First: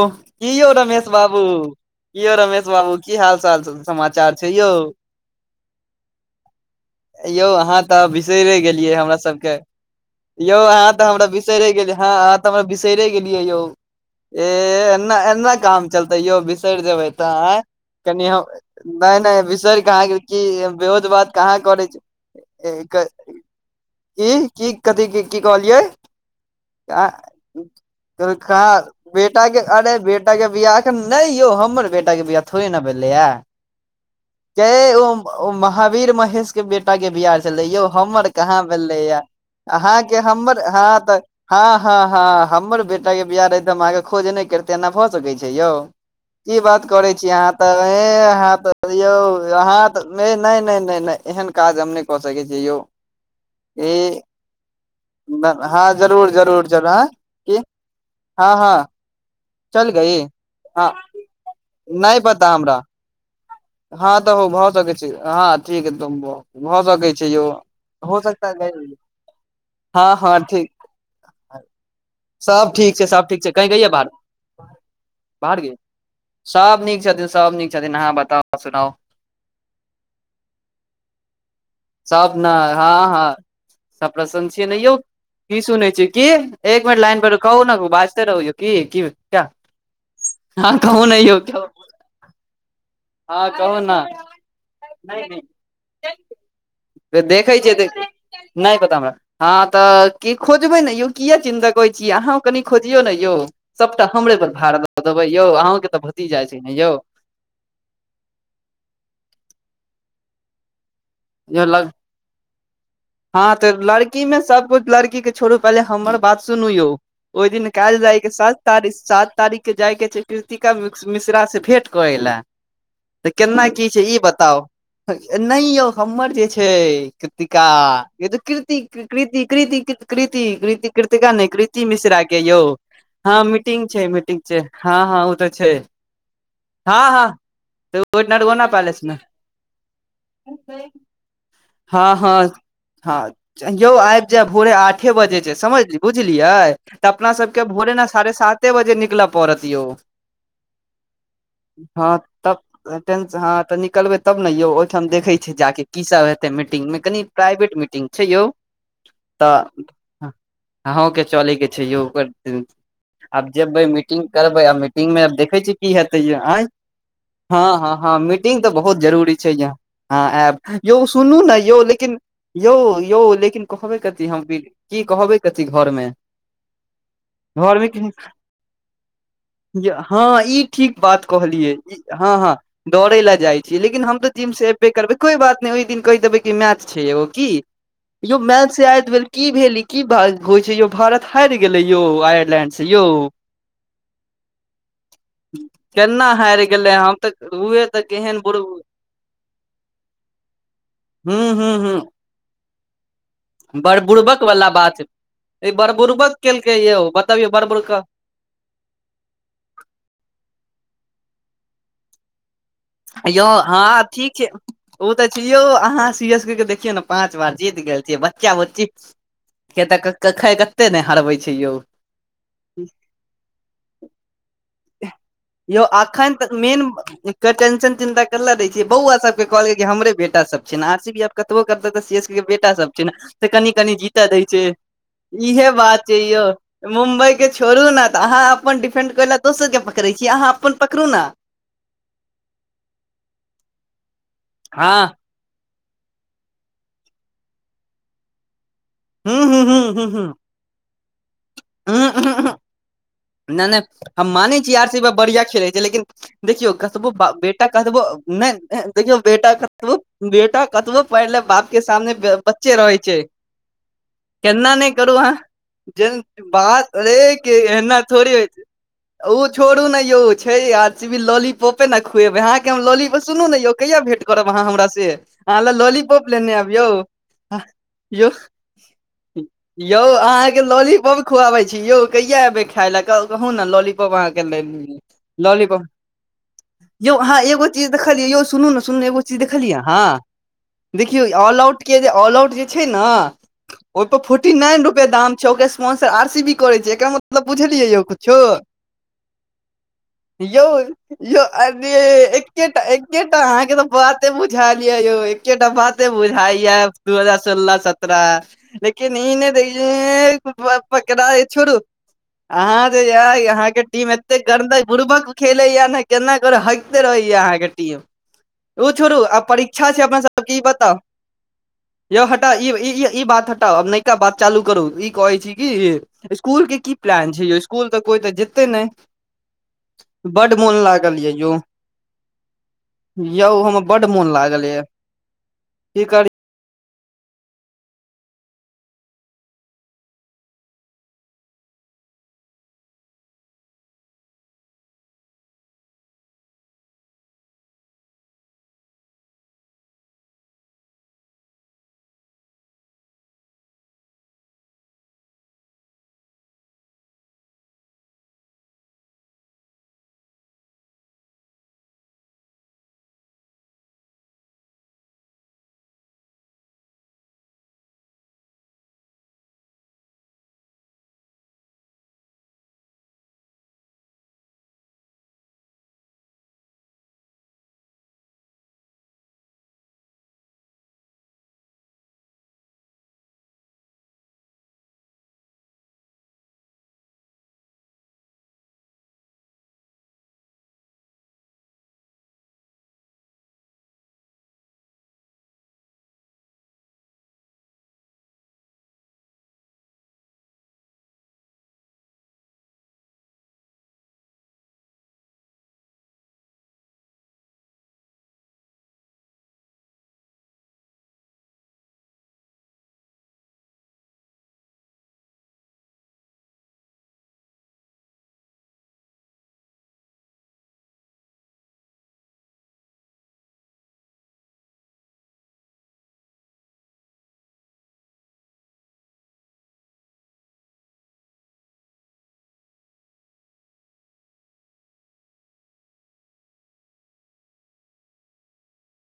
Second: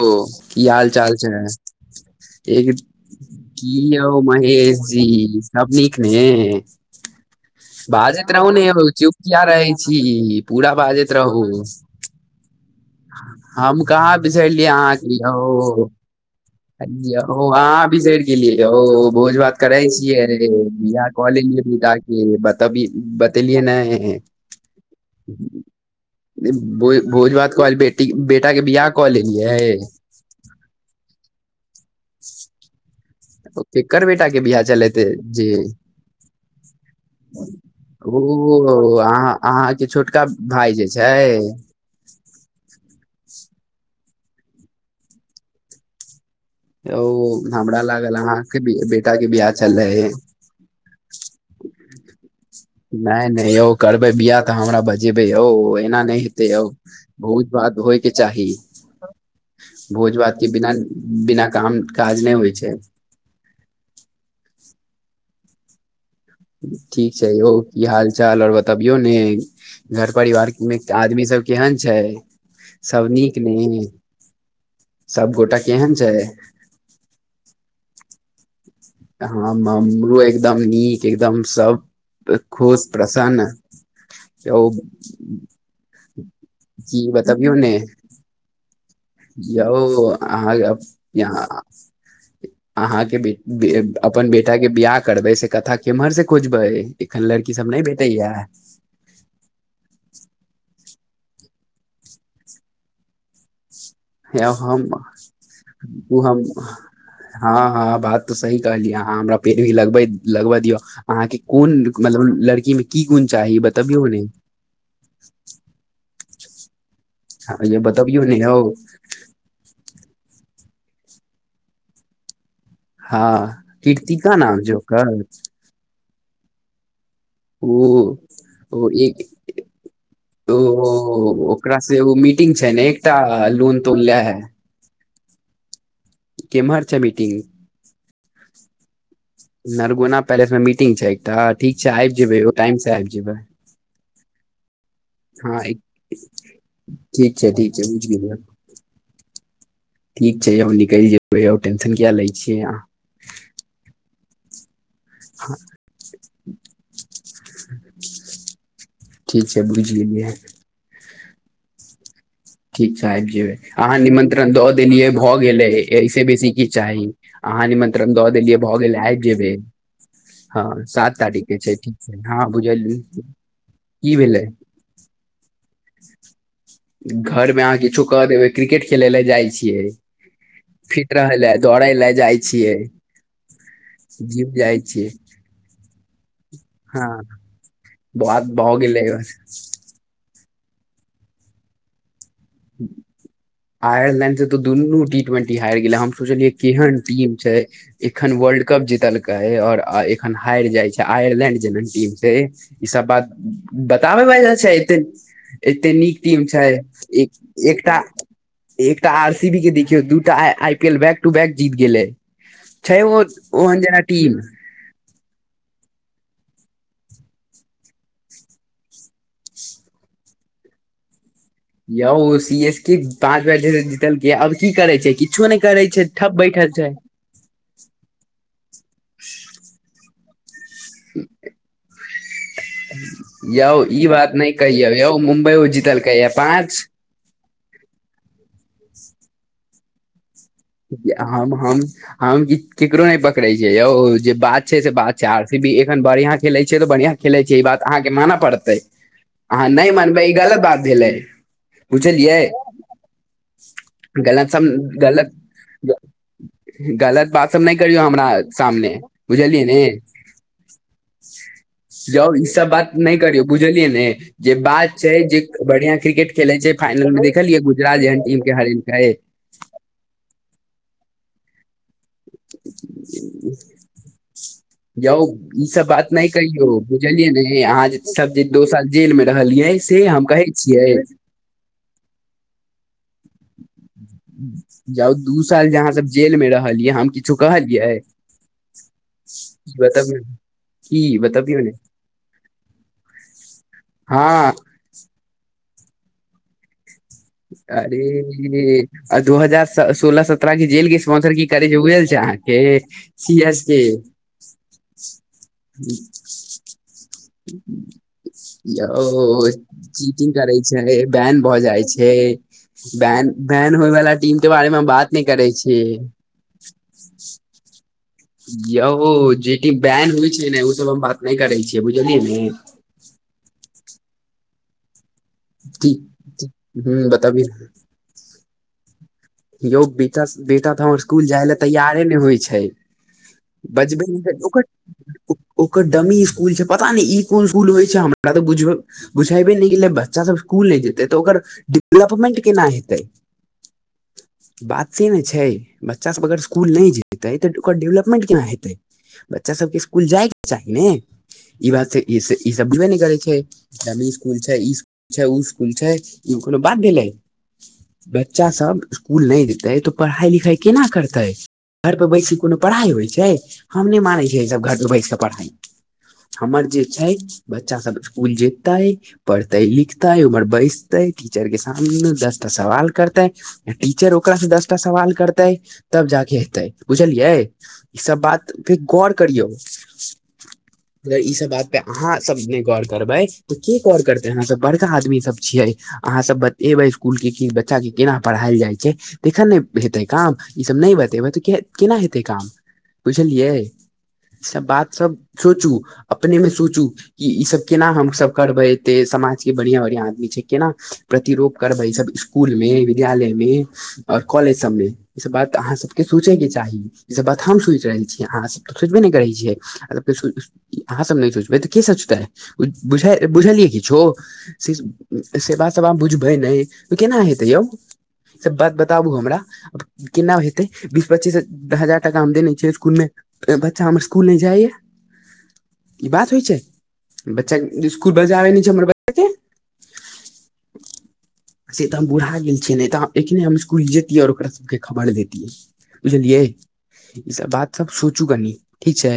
ओ कि की यौ हाल रमेश चाल छै बाबू कि यौ रमेश एक बाबू की हाल चाल की यौ समाचार छै यौ महेश जी सब नीक ने यौ अहाँ तऽ बाजैत रहू बिसरे ने यौ गेलियए चुप हमरा किया सबके रहै छी यौ पूरा अहाँ तऽ बाजैत हमरा रहू बिसरे गेलियै ह आहा तऽ हमरा बिसैरे गेलियए यौ हम कहाँ बिसरलियै ए अहाँके एना एना यौ काम चलतै यौ बिसै अहाँ बिसरि गेलियै हम नहि यौभोज नहि भात करै बिसरि कहाँ गेल छियै की बेहोज बिआह कऽ बात कहाँ लेलियै बि करै ई छै बताबी बतेलियै न की कथी की कहलियै भो- भोज भात कहल बेटी बेटा के कहा बियाह कऽ बेटा लेलियै के बेटाके बियाह एखन नहि यौ हमर बेटाके बियाह थोड़े ने भेलैए केकर बेटा के बियाह के चलेते ओ जे महावीर महेश के बेटा के बिहार छले यौ हमर कहाँ ओ भेलैया अहाँ अहाँके अहाँ छोटका के हमर भाय ह जे तऽ छै ह हँ हँ हमर बेटा के बियाह रहते हम अहाँके खोज नहि करते एना भऽ सकै छै यौ की बात ओ करै छी अहाँ तऽ हमरा लागल ऐह आहाँ अहाँके बे- त यौ बेटा के बियाह अहाँ त चललै मेन नहि नहि नहि नहि एहन काज हम नहि कऽ सकै छी यौ नहि नहि यौ ए करबे बिआाह तऽ हमरा बजेबे यौ हँ एना नहि जरूर हेते यौ जरूर जरूर हँ बहुत की बात होइ के चाही हँ हँ चल भोज गई भातके बिना हँ बिना काम काज नहि होइ पता छै हमरा हँ तऽ हो भ सकै छै हँ ठीक हदम भ सकै छै यौ हो सक तभियो ने घर परिवार ठीक मे आदमी सब केहन छै ठीक छै सब नीक ठीक छै ने कही गैयै बाहर सब गोटा बाहर गे केहन छै सब नीक छथिन सब नीक छथिन अहाँ बताउ सुनाउ ह हमरो एकदम नीक एकदम सब ने खुश हँ हँ प्रसन्न सब प्रसन्न छियै ने यौ की सुनै छै की एक मिनट की लाइन पर रु बतबियौ कहु ने बाज [unintelligible] कि कि यौ अहाँ यौ यहाँ अहाँके अपन बे हँ कहू बे ने अपन बेटा के बियाह करबै से कथा केम्हर से खुजबै एखन लड़की देखै सब नहि छियै भेटैया नहि पता हमरा हँ तऽ क खोजबै ने यौ किए चिन्ता करैत छिय अहाँ कनि खोजियौ ने यौ सभटा हमरे यौ पर भाड़ हम दऽ देबै यौ अहाँके तऽ ओ हम भतिजा छै ने यौ हँ हँ बात त सही कहलियै अहाँ हमरा पैरबी लगबे लगबै दियो अहाँके यौ कोन लग मतलब लड़की में की गुण चाही बतबियौ ने सब कुछ लड़की के छोड़ू पहिले हमर बात सुनू यौ ओहि दिन य कल जाय बतबियौ के ने सात यौ साथ तारीख के जाय के छै कृतिका मिश्रा से भेंट करे लऽ त हँ केना की छै ई कीर्तिका नाम बताउ छै ओकर नहि यौ हमर जे छै कृतिका ओ ने त कृति ओ एक कृति कृति कृति ओ कृति कृति कृर्तिका नहि ओकरा कृति से ओ मिश्रा के मीटिंग यौ छै ने एकटा हँ लोन मीटिंग तोन छै ले है मीटिंग छै हँ हँ ओ त छै केम्हर छै हँ हँ मीटिंग नरगौना पैलेस मे नरगोना पैलेस मे मीटिंग छै एकटा ठीक छै आबि हँ हँ जेबै टाइम से आब जेबै हँ यौ आबि जायब भोरे आठ आठे बजे छै हँ समझल बुझलियै त ठीक अपना छै सबके ठीक छै भोरे ने बुझि साढ़े गेलियै साते बजे निकलय पड़त यौ ठीक छै यौ निकलि जेबै आ टेंशन किया लै छियै अहाँ टेनस् हं तऽ निकलबै तब ने यौ ओहिठाम देखे छी अहाँ जाके की सब हेत मीटिंग मे कनि प्राइवेट मीटिंग छै यौ ठीक त छै बुझि गेलियै अहो के चले के छै यो ओकर ठीक छै आबि आब जेबै अहाँ मीटिंग निमंत्रण करबै दऽ आ देलियै मीटिंग मे भऽ आ देखै गेलै छीयै की ऐसे हेतैय बेसी की आँय चाही हँ अहाँ हँ निमंत्रण हँ दऽ देलियै मीटिंग तऽ भऽ बहुत गेलै आबि जरूरी छै जेबै यहाँ ह हँ आयब यों सात सुनु तारीख ने के छै यौ ठीक छै लेकिन हँ यौ बुझलियै यौ लेकिन कहबे की कथी भेलै की कहबै कथी घरमे घर मे अहाँ घरमे किछु क देबै क्रिकेट खेले लए जाइ छियै हँ ई ठीक फिट बात रहै लए कहलियै दौड़ै लए हँ जाइ हँ छियै दौड़े ला जाइ छियै लेकिन हम तऽ जिम से जाइ एबे छियै करबै कोई बात नहि ओहि दिन कह देबे की मैच हँ छिये एगो की यो बात मैच भऽ से गेलै याद भेल बस की भेल की होइ छै यौ भारत हारि गेलै यौ आयरलैंड से यौ आयरलैंड से तो दुनू टी ट्वेंटी हारि गेले हम केना सोचलियै हारि गेलै केहन हम तऽ टीम छै उहे तऽ एखन केहन बुर वर्ल्ड कप जीतलकै और एखन हारि जाय छै हूँ आयरलैंड हूँ जेहन हूँ टीम से ई सब बात बड़ बताबै बुड़बक बला वाला छै बात एते ई बड़ एते नीक बुड़बक टीम छै केलकै यौ एक बतबियौ बड़ बुड़क एकटा एकटा आर सी बी के देखियौ दूटा I P L back to back जीत गेलै छै ओ यौ हँ ओहन जेना ठीक टीम छै ओ त छै यौ अहाँ सी एस के देखियौ ने पाँच बार जीत गेल छियै बच्चा बुच्ची केते [unintelligible] कते ने हारबे छै यौ यौ सी एस के पांच बेर जीतलके अब की करे छै कि कुछो नहि यौ करै छै अखन ठप तऽ बैठल मेन छै के टेंशन चिंता करले रहय छिय बौआ सब के कहल कि हमरे बेटा सब आर सी बी आब कतबो करते सी एस के बेटा सब छै ने से कनि यौ कनि ई जीते बात दै नहि छै कहियौ यौ इहे मुम्बइयो बात जीतलकै छै या यौ पाँच मुम्बइ के छोड़ू ने त अहाँ अपन डिफेंड कर ल दोसर के पकड़ छ छी अहाँ अपन पकड़ू ने हम-हम-हम केकरो नहि पकड़े छ यौ जे बात छै से हँ बात छै आर सीखबी बढ़िया खेलै छैै त बढ़िया खेलै छै ई बात अहाँके माने पड़तै हूँ हूँ अहाँ नहि हूँ हूँ मानबै ई गलत बात भेलै बुझलियै हूँ नहि नहि हम गलत माने सब छी आर सी बी गलत बढ़िया खेले लेकिन देखियौ कतबो गलत बा बात सब बेटा नहि कतबो करियौ हमरा नहि सामने देखियौ बेटा बुझलियै ने कतबो बेटा कतबो पढ़ ले बाप के सामने यौ ई सब बच्चे बात रहै नहि छै करियौ बुझलियै ने जे केना नहि बात छै करू अहाँ जे बढ़िया जेन क्रिकेट खेले छै बात फाइनल मे ये कि देखलियै गुजरात एना जेहन थोड़े टीम होइ के छै हरेलकै ओ छोड़ू ने यौ छै आ लोली पोपे न ने खुएबै अहाँके हम लॉली पर सुनू ने यौ कहिया भेट करब अहाँ हमरा से यौ अहाँ ई सब लॉली बात नहि कहियौ बुझलियै ने अहाँ यौ सब जे दो साल जेल मे रहलियै यौ से हम कहै अहाँके छियै लॉलीपॉप खुआबै छी यौ कहिआ एबै खाय ल क कहु ने लॉलि कहब आहाँ के लेल जाउ दू साल जे लालीपॉप अहाँ सब जेल मे रहलियै हम यौ किछु आहाँ एगो चिज कहलियै देखलिये यौ सुनु न सुनु न एगो की देखलियै अहाँ बतबियौ की देखियौ बतबियौ ने ऑलउट के ऑलउट जे छै ने ओहिपर फोर्टी हँ नाइन रुपआ दाम छै ओकर स्पोन्सर आर सी बी करे छै एकरा मतलब बुझलियै यौ कुछो दू हजार सोलह सत्रह यौ के जेल के स्पोन्सर यौ की करै छै उ अरे ऐल छै अहाँके एकेटा एकेटा सी एस अहाँके के तऽ बाते बुझायल य यौ एकेटा बाते बुझाय य दू हजार सोलह स तरह लेकिन ई ने यौ द ये पकड़ा छोड़ू हे यहा के टीम एते गंदा बात नहि बुर्बक करै खेले या छी ने केना कर हइ गते रहे य अहाँ के टीम ओ छोड़ू यौ आ जे टीम परीक्षा छै बैन अपना होइ सबके ई ने ओ सब बताउ हम बात नहि करै छियै बुझलियै ने यौटा ई ई बात हटाउ आब नवका बात चालू करू ई कहै छी कि स्कूल के की ह प्लान बतबी छै इक तऽ कोइ तऽ जते नहि यौ बेटा बड बेटा मोन तऽ हमर लागल ये स्कुल जाय यौ ले तैयारे नहि होइ छै यौ हमर बजबे बड्ड मोन नहि ओकर लागल ये ओकर की करी डमी स्कूल पता नहि ई कोन सुल होइ छै हमरा क त बुझबे बुझेबै ने कि बच्चा सब स्कुल नहि जेतै त ओकर डेवलपमेंट केना हेतै बात से ने छै बच्चासभ अगर इसकुल नहि जेतै तऽ ओकर डेवलपमेंट केना हेतै बच्चा सबके स्कुल जायके चाही ने ई बात ई सब बुझबे ने करै छै इ स्कुल छै इ स्कुल छै उ स्कुल छै ई कोनो बात भेलै बच्चा सभ स्कुल नहि जेतै त पढ़ाई लिखाइ केना करतै घर पे बैसी कोनो पढ़ाइ होइ छै हम नहि मानै छियै सभ घर पे बैस कऽ पढ़ाइ हमर जे छै बच्चा सब स्कुल जेतै पढ़तै लिखतै उम्र बैसते टीचर के सामने दस टा सवाल करतै टीचर ओकरा से दसटा सवाल करतै तब जाके हेतै बुझलियै ईसभ बात फिर गौर करियौ अगर ई सब बात पे अहाँ सब ने गौर करबै तऽ के गौर करते हमाँ सब बड़का आदमी सब छियै अहाँ सब बतेबै इसकुल के की बच्चा के केना पढ़ायल जाइ छै तखन ने हेतै काम ई सब नहि बतेबै तऽ केना हेतै काम बुझलियै सब बात सब सोचू अपने मे सोचू इ इ ईसभ केना हमसभ करबै एते समाजके बढ़िआँ बढ़िआँ आदमी छै केना प्रतिरोप करबै सब स्कुल मे विद्यालय में और कॉलेज सब मे ई सब बात अहाँ सबके सोचेके चाही ई सब बात हम सोचि रहल छियै अहाँ सब त सोचबे ने करै छियै अहाँ सब नहि सोचबै तऽ के सोचतै बुझलियै किछो से सेवा सवा बुझबै नहि तऽ केना हेतै यौ सब बात बताबू हमरा केना हेतै बीस पच्चीस हजार टाका मे देने छिये इसकुलमे एगो बच्चा हमर स्कुल नहि जाइय ई बात होइ छै बच्चा के स्कुल बजाबै नहि छै हमर बच्चा के आ [inaudible] से तऽ हम बुढ़ा गेल तऽ एक नहि हम स्कुल जेतियै और ओकरा सबके खबर देतियै बुझलियै ई सब बात सब सोचू कनि ठीक छै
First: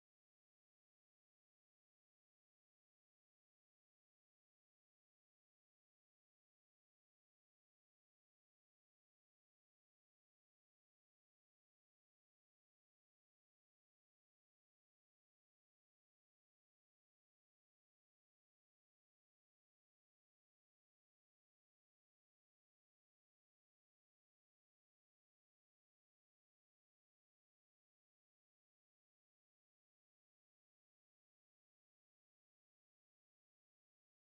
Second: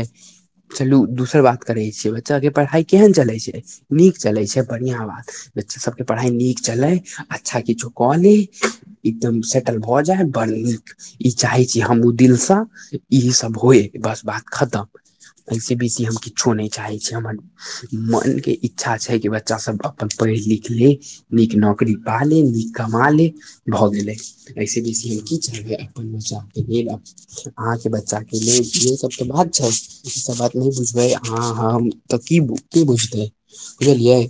चलू दोसर बात करैत छियै बच्चाके पढ़ाइ केहन चलैत छै नीक चलैत छै बढ़िआँ बात बच्चा सबके पढ़ाई नीक चलै अच्छा किछु कऽ ले एकदम सेटल भऽ जाइ ह बड़ नीक ई चाहै छी हम ओ दिलसँ ईसभ होए बस बात खतम एहिस बेसी हम किछो नहि चाहै छीै हमर मने इच्छा छै कि बच्चा सब अपन पढ़ि लिख ले नीक नौकरी पा ली नीक कमा ले भऽ गेलै ऐसे बेसी हम की चलबै अपन मचाक के लेल अहाँके बच्चाके लेल इह सब त बात छै ई सब बात नहि बुझबै अहाँ हम तऽ की की बुझतै बुझलियै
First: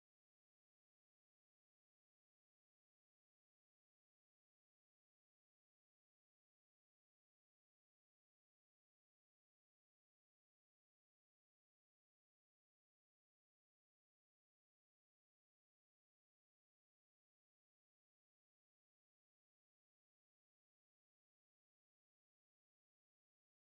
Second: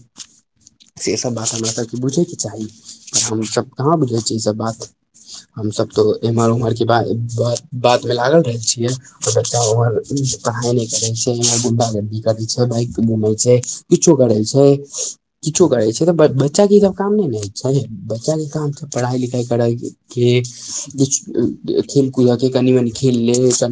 सेसभ बात हमरा सभके बूझयके चाही आर हमसभ कहाँ बुझै छिय इसभ बात हम सब तो एम्हर उम्हर की बात ब बात मे लागल रहय छियै बच्चा ओकर पढाय नहि करै छै गुंडागर्दी करै छै बाइक से घुमइ छै किछो करै छै किछो करैत छै तऽ बच्चाके ईसभ काम नहि ने होइ छै बच्चाे काम पढ़ाइ लिखाइ करेय के कुछ खेलकूद के कनि मनि खेलल क